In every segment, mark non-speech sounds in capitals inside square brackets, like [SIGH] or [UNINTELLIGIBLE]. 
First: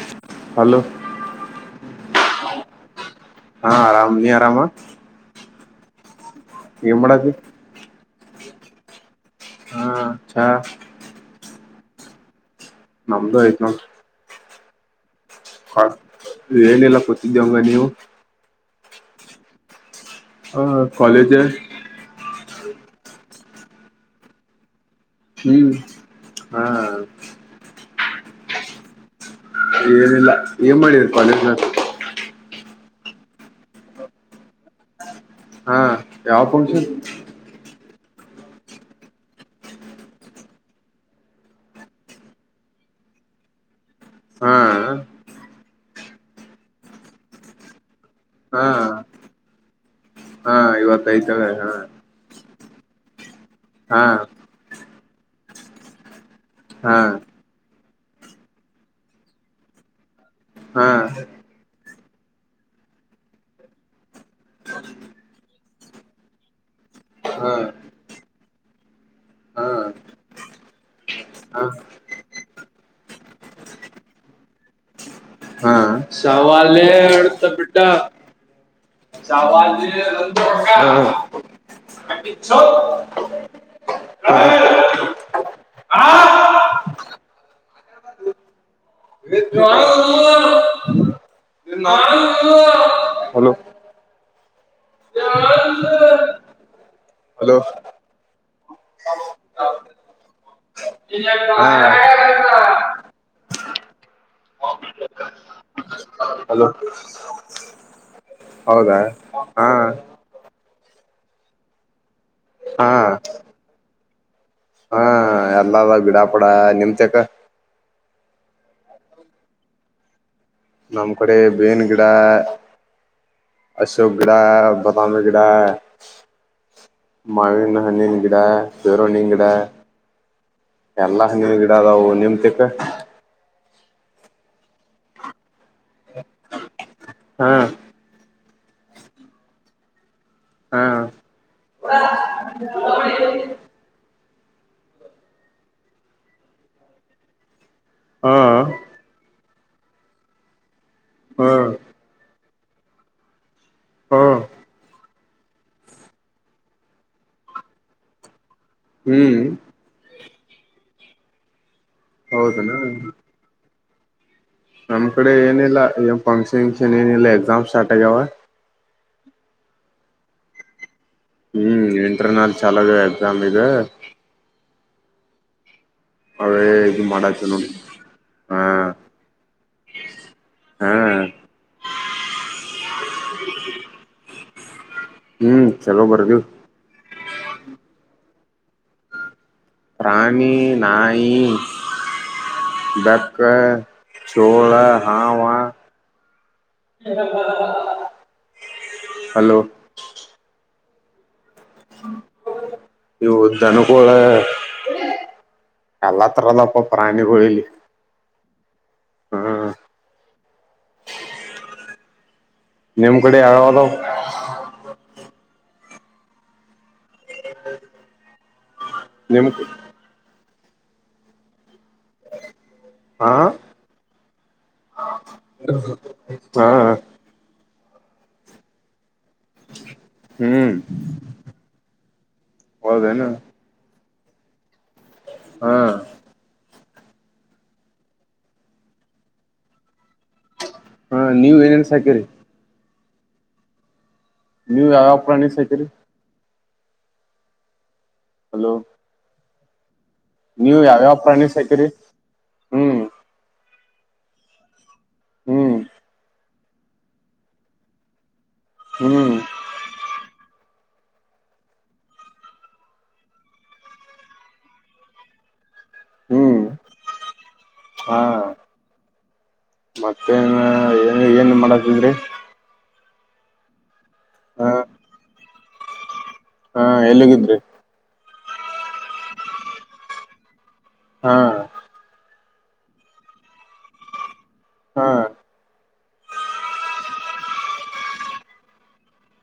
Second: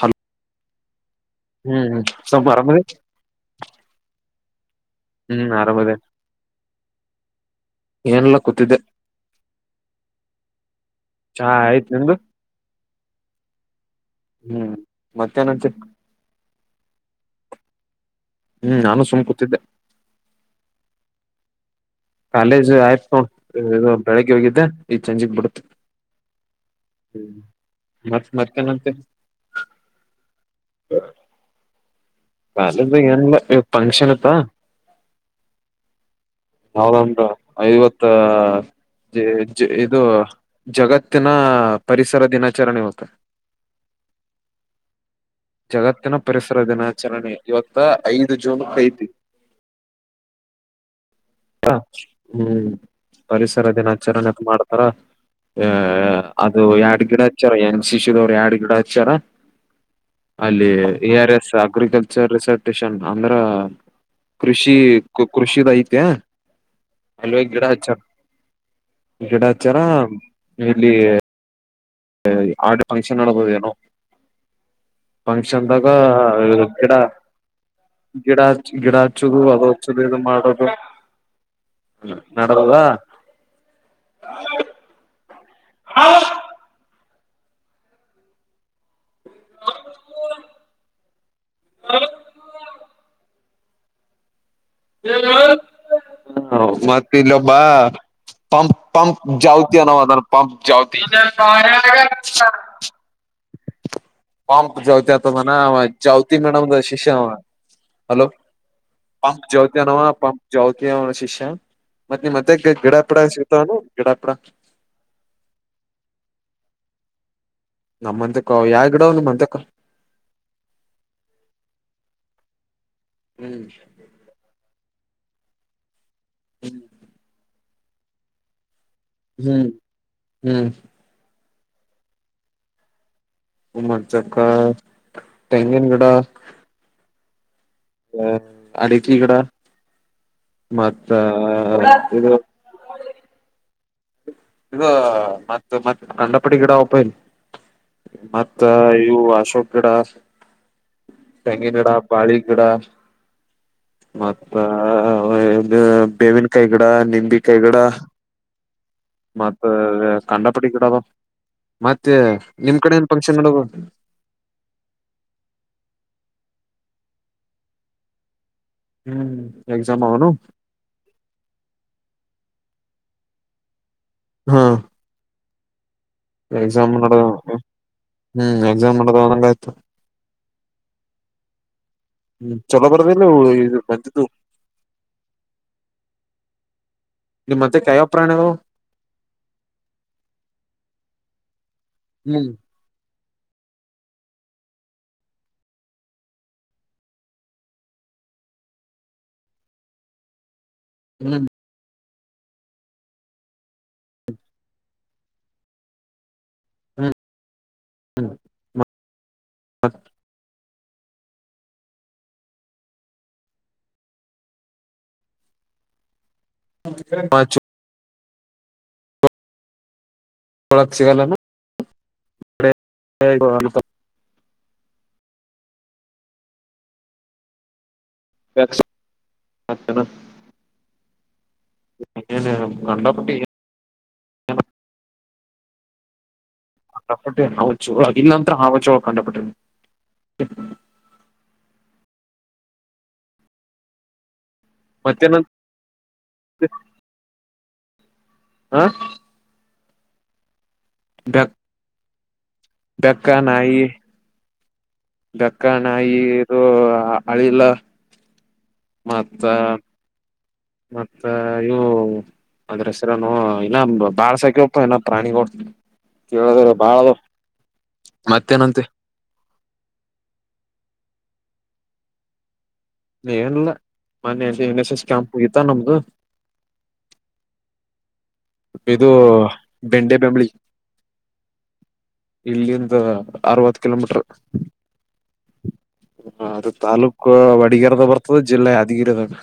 Hello hello ಹ್ಮ್್ಮ ಸ್ವಪ ಅಹ್ರಾಮಾ ಹಾ ಆರಾಮ ನೀ ಆರಾಮ ಹ್ಮ ಆರಾಮ ಅದೇ ಎಮ್ಮಳದು ಏನೆಲ್ಲಾ ಕೂತಿದ್ದೆ ಹ್ಮ ಚ ಚಾ ಆಯ್ತ್ ನಿಮ್ದು ನಮ್ದು ಆಯ್ತು ಹ್ಮ್ ಮತ್ತೇನಂಚ ಏನೆಲ್ಲ ಕೂತಿದ್ದೀವಂಗ ನೀವು ಹ್ಮ್ ನಾನು ಸುಮ್ ಕೂತಿದ್ದೆ ಹ ಕಾಲೇಜ್ ಕಾಲೇಜ್ ಆಯ್ತ್ಕೊಂಡ ಬೆಳಗ್ಗೆ ಹೋಗಿದ್ದೆ ಈ ಚಂಜಿಗ್ ಬಿಡತು ಹ್ಮ್ ಹಾ ಹ್ಮ್ ಮತ್ತ ಮರ್ಕ ನಂತ ಏನಿಲ್ಲ ಏನ್ ಮಾಡಿರ್ ಕಾಲೇಜು ಕಾಲೇಜ್ ಎನಿಲ್ಲಾ ಫಂಕ್ಷನ್ ಎತು ಹಾ ಯಾವ ಫಂಕ್ಷನ್ ನಾವ ಐವತ್ತ ಇದು ಜಗತ್ತಿನ ಪರಿಸರ ದಿನಾಚರಣೆ ಎವತು ಹಾ ಜಗತ್ತಿನ ಪರಿಸರ ದಿನಾಚರಣೆ ಇವತ್ತ ಐದು ಜೂನ್ ಹಾ ೈದಿ ಹಾ ಇವತ್ತ ಐತಳೆ ಹಾ ಹ್ಮ್ ಪರಿಸರದನ್ ಹಚ್ಚಾರನಪ್ಪ ಮಾಡ್ತಾರ ಅ ಅದು ಹಾ ಎಡ್ ಗಿಡ ಹಚ್ಚಾರ ಏನ್ ಶಿಶುುದವ್್ರ ಯರಡು ಗಿಡ ಹಚ್ಚಾರ ಅಲ್ಲಿ ಹಾ ಹಾ A R S agriculture research station ಅಂದ್ರ ಕೃಷಿ ಕೃಷಿದ ಐತೆ ಅಲ್ವೇ ಹಾ ಗಿಡ ಹಚ್ಚಾರ ಗಿಡ ಹಾ ಹಚಾರ ಇಲ್ಲಿ ಹಾ ಆಡು ಫಕ್ಷನ್ ವೇಣ ಫಂಕ್ಷನ್ ಹಾ ನಾಗ ಸವಾಲೆ ಗಿಡ ಅಡ್ತ ಬಿಟ್ಟ ಗಿಡ ಗಿಡ ಹಚ್ಚದು ಅದು ಹಚ್ಚುದು ಇದು ಮಾಡದು ನಡದದ ಸವಾಲೆ ಹ ಹಾ ಹಲೋ [UNINTELLIGIBLE] [INAUDIBLE] ಹ ಮತ್ತ ಹಲೋ ಇಲ್ಲೊಬ್ಬಾ ಪಂ ಪಂಪ ಜಾವತಿ ಅ ನವತಾನ ಪಂಪ ಜಾವತಿ ಹಾ [INAUDIBLE] ಪಂ ಜಾವತಿ ಅತ ಮಾನ ಜಾವತಿ ಹಲೋ ಮೇಡಮದ ಶಿಷ್ಯ ಹಲೋ ಹೌದಾ ಪಂಪ್ ಹಾ ಜ್ಯೋತಿಯನವ ಪಂಪ್ ಜ್ಯೋತಿಯ ಅವನ ಶಿಷ್ಯ ಮತ್ತತ್ ನಿಮ್ ಮತ್ತೆ ಹಾ ಗಿಡಾಪಿಡ ಸಿಗತಾವನು ಗಿಡಾಪಿಡ ಹಾ ಎಲ್ಲದ ಗಿಡಾಪಡ ನಿಮ ಚಕ್ಕ ನಮ್ಮಂತಕ್ಕ ಯಾವ ಗಿಡಾವ ನಿಮಮ್ಮಂತಕ್ಕ ನಮ್ಮ್, ಕಡೆ, ಬೇವಿನು, ಗಿಡ, ಹ್ಮ್ ಅಶೋಕ್, ಗಿಡ? [UNINTELLIGIBLE] ಮಾಮೂಲಿ, ಗಿಡ, ಮಾವಿನ, ಹಣ್ಣಿನ ಗಿಡ. [INAUDIBLE] ಬೇರೋಣನ್, ಗಿಡ, ಹ್ಮ್ ಹ್ಮ್ ಎಲ್ಲ, ನೀನ್ ಗಿಡ ಅದಾವ ನಿಮತಕ್. [UNINTELLIGIBLE] ಏನ್ ಮಾಡ್ತೀಯಾ ಅಕ್ಕ ತೆಂಗಿನ ಗಿಡ? [INAUDIBLE] ಹಾ. [INAUDIBLE] ಹೇ, ಇತ್ತುಲಿ, ಗಿಡ. [INAUDIBLE] ಹಾ ಮತ್ತೆ, ಇದು. [UNINTELLIGIBLE] ಇದು, ಮತ್ತ, ಮತ್ತೆ, ಕಡ್ಲೆ ಪುಡಿ ಗಿಡ ಓಪನ್. ಹಾ [INAUDIBLE] ಮತ್ತ, ಇವು, ಅಶೋಕ್, ಗಿಡ. [UNINTELLIGIBLE] ಹಾ ತೆಂಗಿನ ಗಿಡ ಪಾಳಿನ್ ಗಿಡ. ಹಾ [INAUDIBLE] ಮತ್ತ, ಇದು, ಬೇವಿನ ಕಾಯಿ, ಗಿಡ ನಿಂಬಿ ಕಾಯಿ, ಗಿಡ. [INAUDIBLE] ಹ್ಮ್ ಮತ್ತೆ, ಕಂಡ, ಪಡಿ, ಬಿಡದು. [INAUDIBLE] ಮತ್ತೆ, ನಿಮ್ ಕಡೆ! ಹೌದನಾ ಏನ್ ಫಂಕ್ಷನು, ಮಾಡಲ್ಲವ. [INAUDIBLE] ನಮ್ಮ್, ಕಡೆ ಏನಿಲ್ಲ! ಏ ಫಂಕ್ಷನ್, ಗೆಂಕ್ಷನ್, ಏನು, ಇಲ್ಲ. ಎಕ್ಸಾಮ್ ಸ್ಟಾರ್ಟ್, ಆಗದೇ. [INAUDIBLE] ಹ್ಮ್, ಎಕ್ಜಾಮ್ ಅವನು? [INAUDIBLE] ಹ್ಮ್, ಇಂಟರ್ ನಲ್, ಚಲೋದ, ಎಕ್ಸಾಮ್ ಇದೆ? [INAUDIBLE] ಹಾ. [INAUDIBLE] ಅವೇ ಎಕ್ಸಾಮ್, ಇದು ನೋಡು, ಮಾಡಾತಿವ್ ನೋಡ್ ಹ್ಮ್ ಹಾ ಎಕ್ಸಾಮ್, ನೋಡಿದಾಗ ಅಂಗೆ ಇತ್ತು. [INAUDIBLE] ಹಾ. [INAUDIBLE] ಹ್ಮ್, ಚಲೋ ಬರದಿಲ್ಲ! ಇ, ಬಂದಿದ್ದು. [INAUDIBLE] ಹ್ಮ್, ಚಲೋ, ಬರುಧಿವಿ. [INAUDIBLE] ನೀವು, ಮತ್ತೆ, ತಾಯಪ್ರನ, ಅನ್ನೋದು. [INAUDIBLE] ಹನಿ, ಪ್ರಾಣಿ ನಾಯಿ. [INAUDIBLE] ಹ್ಮ್. [INAUDIBLE] ಚಕ್ಕ, ಚೋಳ ಹಾವ. [INAUDIBLE] ಹಲೋ? [UNINTELLIGIBLE] ಹ್ಮ್. [INAUDIBLE] ಇವು, ಧನಕೋಗವ್ರೆ. [UNINTELLIGIBLE] ಅವಾಂತರಗಳು, ಹ್ಮ್ ಪ್ರಾಣಿಗಳು, ಇಲ್ಲಿ? [INAUDIBLE] ನಿಮ್, ಕಡೆ, ಯಾವಧಿಯವ್ಧು? [INAUDIBLE] ಅಚ್ಚು. [UNINTELLIGIBLE] ನಿಮ್. [INAUDIBLE] ಒಳಕ್, ಸಸಿಗಲೇನ? ಹಾ [UNINTELLIGIBLE] ಹಾ. [UNINTELLIGIBLE] ಯಾಕ್ಸ್. [UNINTELLIGIBLE] ಹ್ಮ್. [INAUDIBLE] ಮತ್ತೇನು, ಹೌದೇನು ಕಂಡಾಪುಟ್ಟಿ? [UNINTELLIGIBLE] ಹಾ. [UNINTELLIGIBLE] ಕಂಡಾಪುಟ್ಟಿ, ಒಂದುಚುರು, ಇಲ್ಲಿ ಒಂತರ, ಹಾವುಗಳು ಕಂಡಪಟಿನಿ. [UNINTELLIGIBLE] ಹಾ, ಇಲ್ಲಿ, ಏನುಬೆರೈನುಸು, ಅಕ್ಕಿಧಿರಿ. [UNINTELLIGIBLE] ನಿಂಗ್ ಆಗಲ್ಲಪ್ಪ ಮತ್ತೇನಂತ ನೀವು ಸಾಕಿರಿ. [UNINTELLIGIBLE] [UNINTELLIGIBLE] [INAUDIBLE] ಹಾ. [UNINTELLIGIBLE] ನೀವು, ಯಾವ್ಯಾವ, ಪ್ರಾಣಿ, ಸಾಕಿರಿ? [UNINTELLIGIBLE] ಹ್ಮ್ ಬೆಕ್ಕ, ನಾಯಿ. [INAUDIBLE] ಬೇಕ, ಹ್ಮ್ ನಾಯಿ, ಇದು, ಅಳಿಲ್ಲ. [INAUDIBLE] ಹ್ಮ್ ಮತ್ತ. [INAUDIBLE] ಮತ್ತ, ಇವು! [INAUDIBLE] ಅದ್ರ, ಹೆಸಿರನು ಇಲ್ಲ, ಬಾಳಸಾಕೀರಪ್ಪ, ಏನೋ ಪ್ರಾಣಿಗಳು. [UNINTELLIGIBLE] ಹ್ಮ್ ಕೇಳದ್ರ ಬಾಳದು ಹಾ ಮತ್ತೇನಂತೆ ಮತ್ತೇನ್ ಏನ್ ಏನ್ ಮಾಡತಿದ್ರಿ ಏನಲ್ಲಾ ಮನ್ನೆ ಹ ಎನ್ ಎಸ್ ಎಸ್ ಕ್ಯಾಂಪ ಮುಗಿತ್ತಾ ನಮ್ದು ಹಾ ಎಲ್ಲಿಗಿದ್ರಿ ಇದು ಬೆಂಡೆ ಬೆಂಬಳಿ ಹ್ಮ ಇಲ್ಲಿಂದ ಅರವತ್ತು ಕಿಲೋಮೀಟರ್ ಹಾ ಹ ಅದು ತಾಲೂಕ ವಡಿಗರದಾಗ ಬರ್ತದೆ ಜಿಲ್ಲೆ ಯಾದಗಿರಿದಾಗ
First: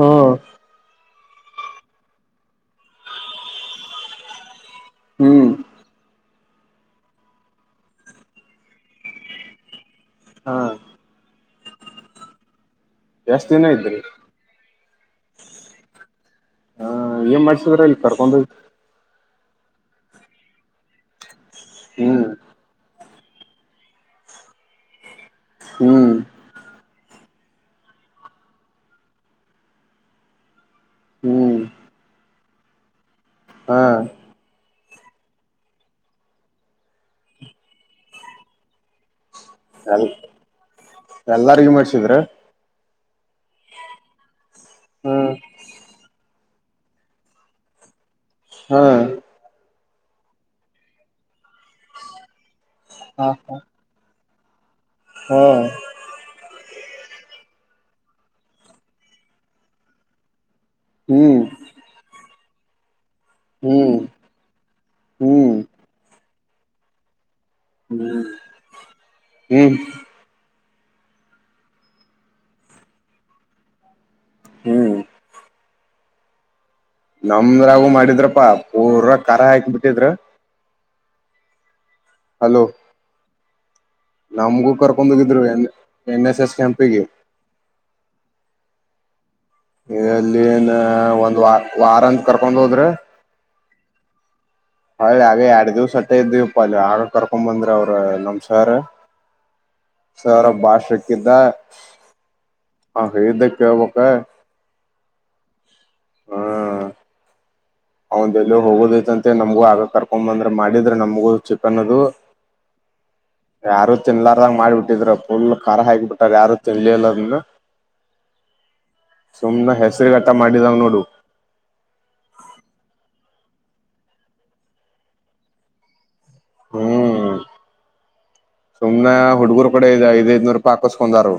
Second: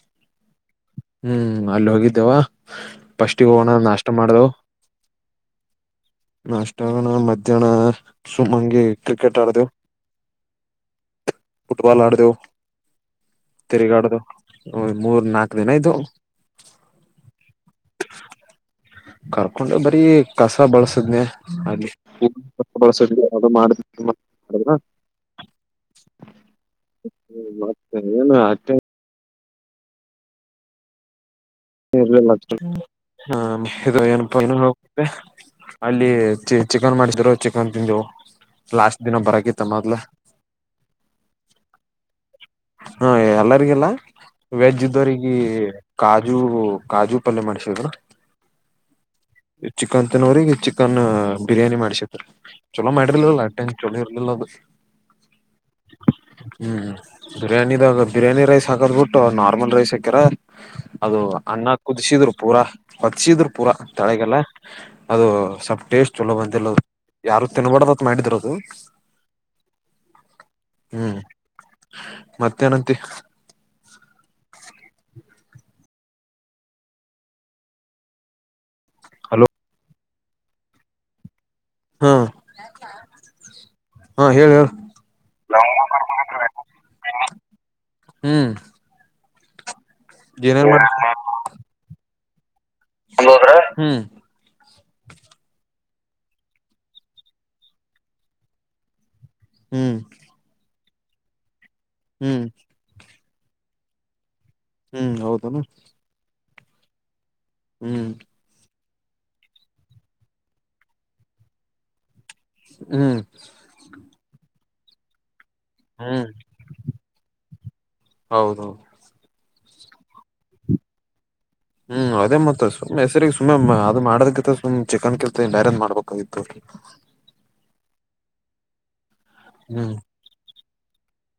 ಹ್ಮ ಹ್ಮ್ ಅಲ್ಲಿ ಹೋಗಿದ್ದೆವ ಫಸ್ಟಿಗ್ ಹೋಗಣ ನಾಷ್ಟ ಮಾಡು ಹ್ಮ್ ನ ಅಷ್ಟಗಣ ಮಧ್ಯಾಹ್ನ ಸುಮಂಗಿ ಕ್ರಿಕೆಟ್ ಆಡ್ದವು ಹಾ ಫುಟ್ಬಲ್ ಆಡದೇವು ಜಾಸ್ ದಿನ ಇದ್ರಿ ಹ್ ಮೂರ್ ನಾಕು ದಿನ ಇಯ್ದು ಹ ಏನ್ ಮಾಡ್ಸಿದ್ರ ಇಲ್ಲಿ ಕರ್ಕೊಂಡ ಹೋಗಿ? ಕರ್ಕೊಂಡು ಬರೀ ಕಸ ಬಳಿಸಿದ್ವಿ ಹ್ಮ್ [UNINTELLIGIBLE] ಹ್ಮ್ ಹ್ಮ ಮತ್ತೆ ಏನು ಅತ್ತೆ ಹ್ಮ್ ಹ ಹಾ ಇದು ಏನಪ್ಪಾ ಏನು ಹೋಗುತ್ತೆ [UNINTELLIGIBLE] ಅಲ್ಲಿ ಚಿ ಚಿಕನ್ ಮಾಡ್ಸಿದ್ರು ಚಿಕನ್ ತಿಂದ್ವು. ಲಾಸ್ಟ್ ದಿನ ಬರಕಿತ್ತ ಮೊದ್ಲು ಎಲ್ಲಾರಗೂ ಮಾಡ್ಸಿದ್ರಾ ಹಾ ಎಲ್ಲರಿಗಿಲ್ಲ ವೆಜ್ ಇದ್ದವಗ್ರಿ ಹ್ಮ್ ಕಾಜು ಕಾಜು ಪಲ್ಯ ಮಾಡ್ಸಿದ್ರ ಹಾ ಚಿಕನ್ ತಿನ್ನೋರ್ಗಿ ಚಿಕನ್ ಬಿರಿಯಾನಿ ಮಾಡ್ಸಿದ್ರು ಚೊಳ ಹಾ ಮಾಡಲ್ಲಲ್ಲ ಟನ್ ಚೊಳ ಇರಲಲ್ಲ ಹಾ ಹ್ಮ್ ಬಿರಯಾನಿದಾಗ ಬಿರಿಯಾನಿ ರೈಸ್ ಹಾಕದ್ ಬಿಟ್ಟು ನಾರ್ಮಲ್ ರೈಸ್ ಹಾಕ್ಯರ. ಅದು ಹ್ಮ್ ಅನ್ನ ಕುದಿಸಿದ್ರು ಪೂರಾ ಹೊಚ್ಚಸಿದ್ರು ಪೂರಾ ಹ್ಮ್ ತಳಗೆಲ್ಲ ಅದು ಹ್ಮ್ ಟೇಸ್ಟ್ ಚಲೋ ಬಂದಿಲ್ಲ ಯಾರು ಹ್ಮ್ ತಿನ್ಬಾರಡ್ದತ್ ಹ್ಮ್ ಮಾಡಿದರದು ಹ್ಮ್ ಹ್ಮ್ ಮತ್ತೇನಂತಿ ಹ್ಮ್ ನಮ್ದ್ರಾಗೂ ಮಾಡಿದ್ರಪ್ಪಾ ಪೂರ ಕಾರ ಹಲೋ ಹಾಕ್ ಬಿಟ್ಟಿದ್ರ ಹಾ ಹಲೋ ಹಾ ಹೇಳ ಹೇಳ ನಮ್ಗೂ ಕರ್ಕೊಂಡ ಬಂದಿದ್ರು ಎನ್ ಎನ್ ಎಸ್ ಎಸ್ ಕ್ಯಾಂಪಿಗೆ ಹ್ಮ್ ಎಲ್ಲಿ ಏನ್ ಏನೇನ್ ಮಾಡ ಒಂದ್ ವಾರ ವಾರ ಅಂತ ಕರ್ಕೊಂಡ್ ಹೋದ್ರ ಹ್ಮ್ ಹಳ್ಳಿ ಹಾಗೆ [UNINTELLIGIBLE] ಅಲ್ಲಿ ಆ ಕರ್ಕೊಂಡ್ ಬಂದ್ರೆ ಅವ್ರ ನಮ್ ಸರ್ ಹ್ಮ್ ಸರ್ ಭಾಷೆ [INAUDIBLE] ಹ್ಮ್ ಹೇಳಿದ್ದೆ ಕೇಳಬೇಕಾ ಹ್ಮ್ ಹೌದನು ಹಾ ಹ್ಮ್ ಅವಂದ ಎಲ್ಲ ಹೋಗೋದೈತಂತೆ ನಮಗ ಆ ಕರ್ಕೊಂಡ್ ಬಂದ್ರ ಮಾಡಿದ್ರ ನಮಗೂ ಚಿಕನ್ ಅದು ಹ್ಮ್ ಯಾರು ತಿನ್ಲಾರದಂಗ ಮಾಡ್ಬಿಟ್ಟಿದರುಪ್ ಫುಲ್ ಖಾರ ಹ್ಮ್ ಹಾಕಿಬಿಟ್ಟಾರ ಯಾರ ತಿ ಇಲ್ಲಿಲ್ಲದನ್ನ ಹೌದೌದು ಸುಮ್ನೆ. ಹಸರುಗಟ್ಟ ಮಾಡಿದಾಗ ನೋಡು ಹ್ಮ್ ಅದೇ ಮತ ಸುಮ್ಮ್ ಹೆಸರಿಗೆ ಸುಮ್ಮ್ ಅದು ಮಾಡೋದಕ್ಕಿಂತ ಸುಮ್ ಚಿಕನ್ ಕೆ ಬ್ಯಾರೆದ್ ಮಾಡ್ಬೇಕು. ಹ್ಮ್ [UNINTELLIGIBLE] ಸುಮ್ನೆ ಹುಡುಗರು ಕಡೆ ಹ್ಮ್ ಐದಐದ್ನೂರು ರೂಪಾಯಿ ಹಾಕಸ್ಕಂದರು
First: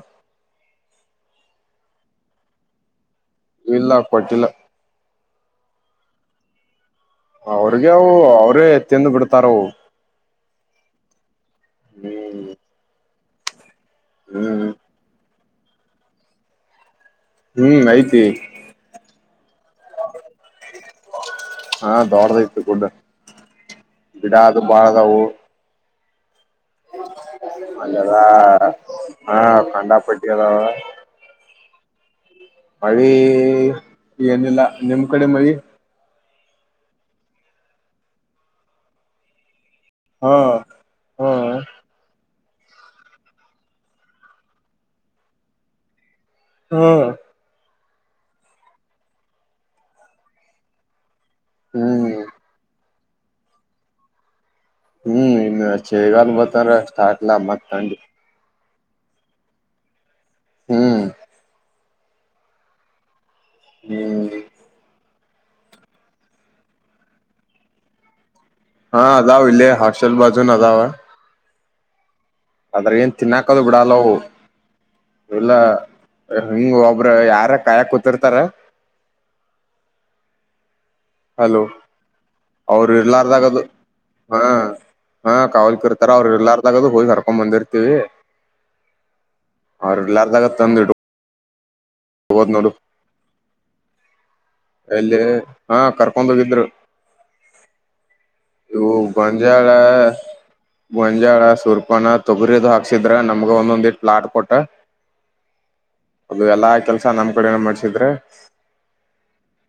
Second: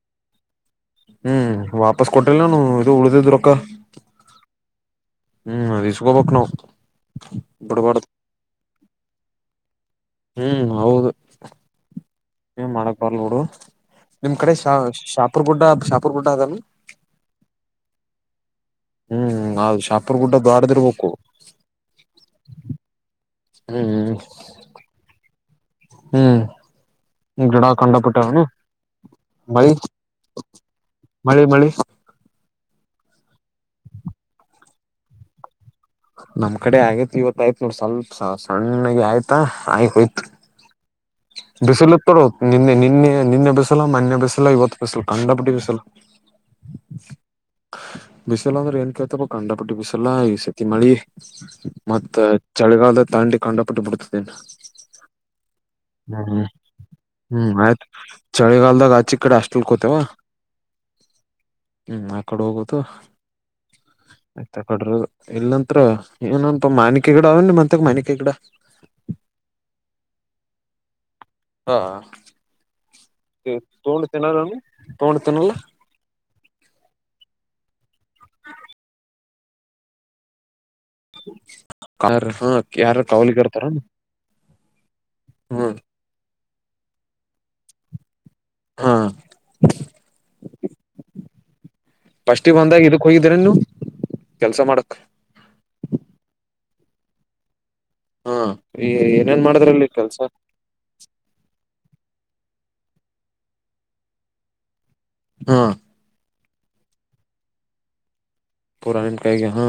ಹ್ಮ್ ವಾಪಸ್ ಕೊಟ್ಟಿಲ್ಲ ನಾನು ಇದು ಉಳ್ದಿದ್ ರೊಕ್ಕ ಇಲ್ಲ ಕೊಟ್ಟಿಲ್ಲ ಹ್ಮ್ ಅದೆಸ್ಕೋಂಬೇಕು ನಾವು ಅವ್ರಿಗೆ ಅವು ಅವ್ರೇ ಎತ್ತಿಂದು ಬಿಡ್ತಾರವು ಹ್ಮ್ ಹೌದು ಹ್ಮ್ ಏನ್ ಮಾಡಕ್ ಬರ್ಲ್ ನುಡು [UNINTELLIGIBLE] ನಿಮ್ ಕಡೆ ಹ್ಮ್ ಶಾ ಶಾಪೂರ್ ಗುಡ್ಡ ಶಾಪೂರ್ ಗುಡ್ಡ ಅದನ ಹ್ಮ್ ಐತಿ ಹ್ಮ್ ಅದು ಶಾಪುರ್ ಗುಡ್ಡ ದಾಡದಿರ್ಬೇಕು ಹಾ ದೊಡದ ಐತಿ ಗುಡ್ಡ ಹ್ಮ್ ಗಿಡ ಅದು ಬಾಳ ಅದವು ಹ್ಮ್ ಜಡಾ ಅಲ್ಲೆಲ್ಲ ಕಂಡಪುಟ್ಟ್ಣ ಹಾ ಬೈ ಕಂಡಾಪಟ್ಟಿ ಅದಾವ ಮಳ್ಳಿ ಮಳ್ಳಿ ಮಳಿ ಏನಿಲ್ಲ ನಿಮ್ ಕಡೆ ಮಳಿ ನಮ್ ಕಡೆ ಆಗೇತ ಇವತ್ ಆಯ್ತ ನೋಡ ಸ್ವಲ್ಪ ಸ ಸಣ್ಣಗೆ ಆಯ್ತಾ ಆಗಿ ಹೋಯ್ತು ಹಾ ಹಾ ಬಿಸಿಲು ಉತರ ನಿನ್ನೆ ನಿನ್ನೆ ನಿನ್ನೆ ಬಿಸಲ್ಲ ಮನ್ನೆ ಬಸೆ ಇವತ್ತು ಬಿಸಲ್ಲ ಕಂಡಪುಟ್ಟಿ ಬಿಸಲ್ಲ [UNINTELLIGIBLE] ಹಾ ಬಿಸಿಲು ಅಂದ್ರೆ ಏನ್ ಕೇಳ್ತಪ್ಪ ಕಂಡಪಟ್ಟಿ ಬಿಸಲ್ಲಾ ಈ ಸತಿ ಮಳಿ ಹ್ಮ್ ಮತ್ತ ಚಳಿಗಾಲದ ತಾಂಡಿ ಕಂಡಪಟ್ಟು ಬಿಡ್ತದೆನ್ನು ಹ್ಮ್ ಇನ್ನು ಚಳಿಗಾಲ ಹ್ಮ್ ಬತ್ತಂದ್ರ ಸ್ಟಾರ್ಟ್ಲ ಹ್ಮ್ ಹ್ಮ್ ಮತ್ ಆಯ್ತ್ ತಂಡಿ ಚಳಿಗಾಲದಾಗ ಆ ಚಿ ಕಡೆ ಅಷ್ಟಲ್ಕೋತೇವ ಹ್ಮ್ ಹ್ಮ್ ಆ ಕಡೆ ಹೋಗುದು ಹ್ಮ್ ಆತ್ ಆ ಕಡರು [UNINTELLIGIBLE] ಇಲ್ಲಂತ್ರ ಏನನ್ಪ ಮಾನಿಕಿ ಗಿಡ ಅವನ್ ಮತ್ಗ ಮಾನಿಕಕೀಗಳ [UNINTELLIGIBLE] ಹಾ ಅದಾವು ಇಲ್ಲ ಹಾಸ್ಟೆಲ್ ಬಾಜುನ ಅದಾವ ಹಾ ಆದದ್ರ ಏನ್ ತಿನ್ನಾಕದು ಬಿಡ ಅಲ್ಲ ತೊಂಡ್ ಅವು ತಿನ್ನಲ್ಲನು ತೊಂಡ್ ಇಲ್ಲ ತಿನ್ನಲ್ಲ ಹಿಂಗ ಒಬ್ರ ಯಾರ ಕಾಯ ಕೂತಿರ್ತಾರ ಹಲೋ ಹ ಅವರು ಯಾರ ಕಾವಲಿಗ ಇರ್ಲಾರ್ದಾಗದು ಇರ್ತಾರ ಹಾ ಹಾ ಹ್ಮ್ ಕಾವಲ್ ಕರ್ತಾರ ಅವ್ರರು ಎಲ್ಲಾರ ದು ಹೋಗಿ ಕರ್ಕೊಂಡ್ ಬಂದಿರ್ತೀವಿ ಹಾ ಅವ್ರಲ್ಲಾರ್ದಾಗದ ತಂದ್ಿಡು [UNINTELLIGIBLE] ಫಸ್ಟ್ ಗೆ ಒಂದಾಗ ಇದಕ್ ಹೋಗಿದ್ದೀರ ನೀವು [INAUDIBLE] ಎಲ್ಲಿ ಹಾ ಕರ್ಕೊಂಡು ಹೋಗಿದ್ರು ಹಾ ವು ಏನೇನ್ ಗಂಜಾಳ ಮಾಡಿದ್ರಲ್ಲಿ ಕೆಲ್ಸ ಗಂಜಾಳ ಸುರ್ಪ [UNINTELLIGIBLE] ನ ತೊಗರಿದು ಹಾಕ್ಸಿದ್ರ ನಮ್ಗ ಒಂದೊಂದ್ ಇ ಪ್ಲಾರ್ ಕೊಟ್ಟ ಹಾ ಅದು ಎಲ್ಲಾ ಕೆಲ್ಸ ನಮ್ಮ್ ಕಡೆ ಮಾಡ್ಸಿದ್ರೆ ಪುರಾನ್ ಕೈಗೆ ಹಾ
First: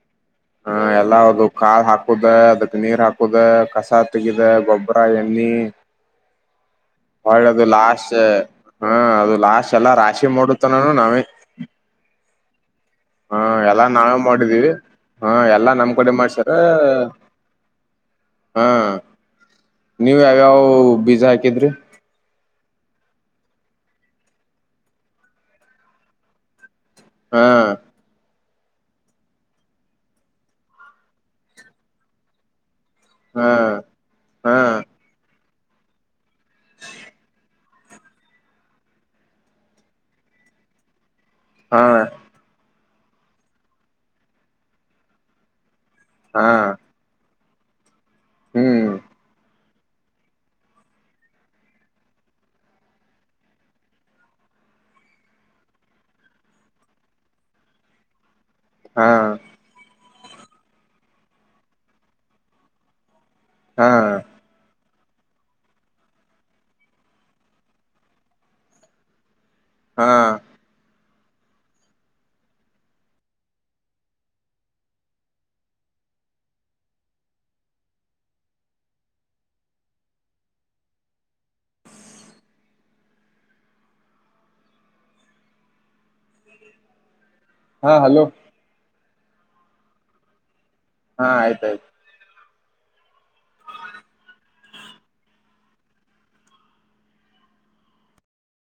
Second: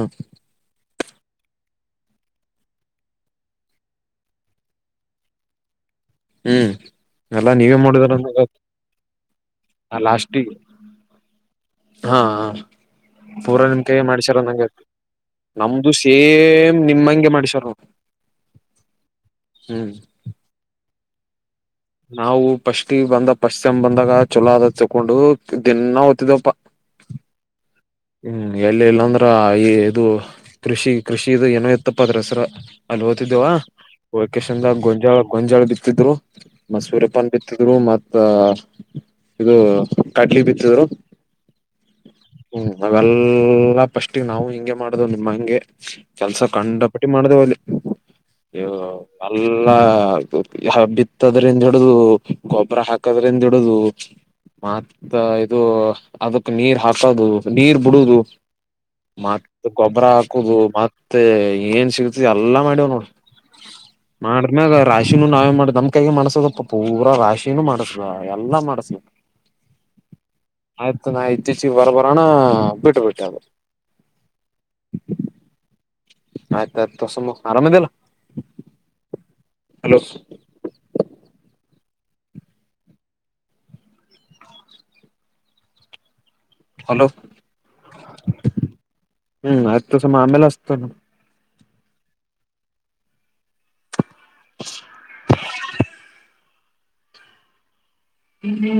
ಎಲ್ಲಾ ಅ ಕಾ ಹಾಕುದ ಅದಕ್ ನೀರ್ ಹಾಕುದ ಕಸ ತೆಗಿದೆ ಗೊಬ್ಬರ ಎಣ್ಣಿ ಹ್ಮ್ ಹೊಳ್ಳ ಎಲ್ಲಾ ಅದು ನೀವೇ ಮಾಡಿದಾರ ಲಾಸ್ಟ್ ಅಂದಂಗ ಹಾ ಅದು ಲಾಸ್ಟ್ ಎಲ್ಲಾ ರಾಶಿ ಲಾಸ್ಟಿಗೆ ಮೂುತ್ತನಾನ ನಾವೇ [UNINTELLIGIBLE] ಹಾ ಹಾ ಪೂರಾ ಎಲ್ಲಾ ನಿಮ್ ಕೈಗೆ ನಾವೇ ಮಾಡ್ಸ್ಯಾರ ಮಾಡಿದೀವಿ ಅಂದಂಗ ಹಾ ಎಲ್ಲಾ ನಮ್ದು ನಮ್ ಕಡೆ ಮಾಡ್ಸೋರೆ ಸೇಮ್ ನಿಮ್ಮಂಗೆ ಮಾಡಿಸ್ಯಾರ ನೋಡ್ ಹಾ ನೀವು ಯಾವ್ಯಾವ ಬೀಜ ಹಾಕಿದ್ರಿ ನಾವು ಫಸ್ಟ್ ಗೆ ಬಂದಾಗ ಫಸ್ಟ್ ಸೇಮ್ ಬಂದಾಗ ಚೊಲೋ ಅದ ತಕೊಂಡು ದಿನ ಓದ್ತಿದವಪ್ಪ ಹಾ ಹ್ಮ್ ಎಲ್ಲಿ ಇಲ್ಲಾಂದ್ರ ಈ ಇದು ಕೃಷಿ ಕೃಷಿ ಏನೋ ಇತ್ತಪ್ಪ ಆದ್ರೂ ಹೆಸರು ಅಲ್ಲಿ ಓ್ತಿದ್ದೇವ ಹಾ ಹಾ ವೋಕೇಶನ್ದಾಗ ಗೊಂಜಾಳ ಗೊಂಜಾಳ [UNINTELLIGIBLE] ಬಿತ್ತಿದ್ರು ಮ ಸೂರ್ಯಪ್ಪನ್ ಬಿತ್ತಿದ್ರು ಮತ್ತ [UNINTELLIGIBLE] ಇದು ಕಟ್ಲಿ ಬಿತ್ತಿದ್ರು ಹಾ ಹ್ಮ್ ಅವೆಲ್ಲ ಪಫಸ್ಟ್ ನಾವು ಹಿಂಗೆ ಮಾಡುದು ನಿಮ್ಮ ಹಂಗೆ ಕೆಲ್ಸ ಹಾ ಕಂಡಪಟ್ಟಿ ಮಾಡ್ದೇ ಹ್ಮ್ ಅಲ್ ಎಲ್ಲ ಬಿತ್ತದ್ರಿಂದ ಹಿಡುದು ಗೊಬ್ಬರ ಹಾಕದ್ರಿಂದ ಹಿಡುದು ಮತ್ ಇದು ಅದಕ್ ನೀರ್ ಹಾಕದು ನೀರ್ ಬಿಡುದು ಹಾ ಮತ್ತ ಗೊಬ್ಬರ ಹಾಕುದು ಮತ್ತೆ ಏನ್ ಸಿಗತ ಎಲ್ಲಾ ಮಾಡವ್ ನೋಡ ಹಾ ಮಾಡ್ಮ್ಯದ ರಾಶಿನೂ ನಾವೇ ಮಾಡ್ದ ನಮ್ ಕೈಗೆ ಮಾಡ್ಸದಪ್ಪ ಪೂರಾ ರಾಶಿನೂ ಮಾಡಸ ಎಲ್ಲಾ ಮಾಡಸ ಹಾ ಇ ನಾ ಇತ್ತಚಿಗೆ ಬರಬರೋಣ ಬಿಟ್ಬಿಟ್ಟೆ ಅರು ಆಯ್ತಾಯಯ್ತುಸಮ ಆರಾಮದಲ್ಲ ಹಲೋ ಹಲೋ ಹಾ ಹಲೋ ಹ್ಮ್ ಹತ್ತು ಸಮ ಆಮೇಲೆ ಅಷ್ಟತನು ಹಾ ಆಯ್ತಾಯ್ತು ಹ್ಮ್ ಹ್ಮ್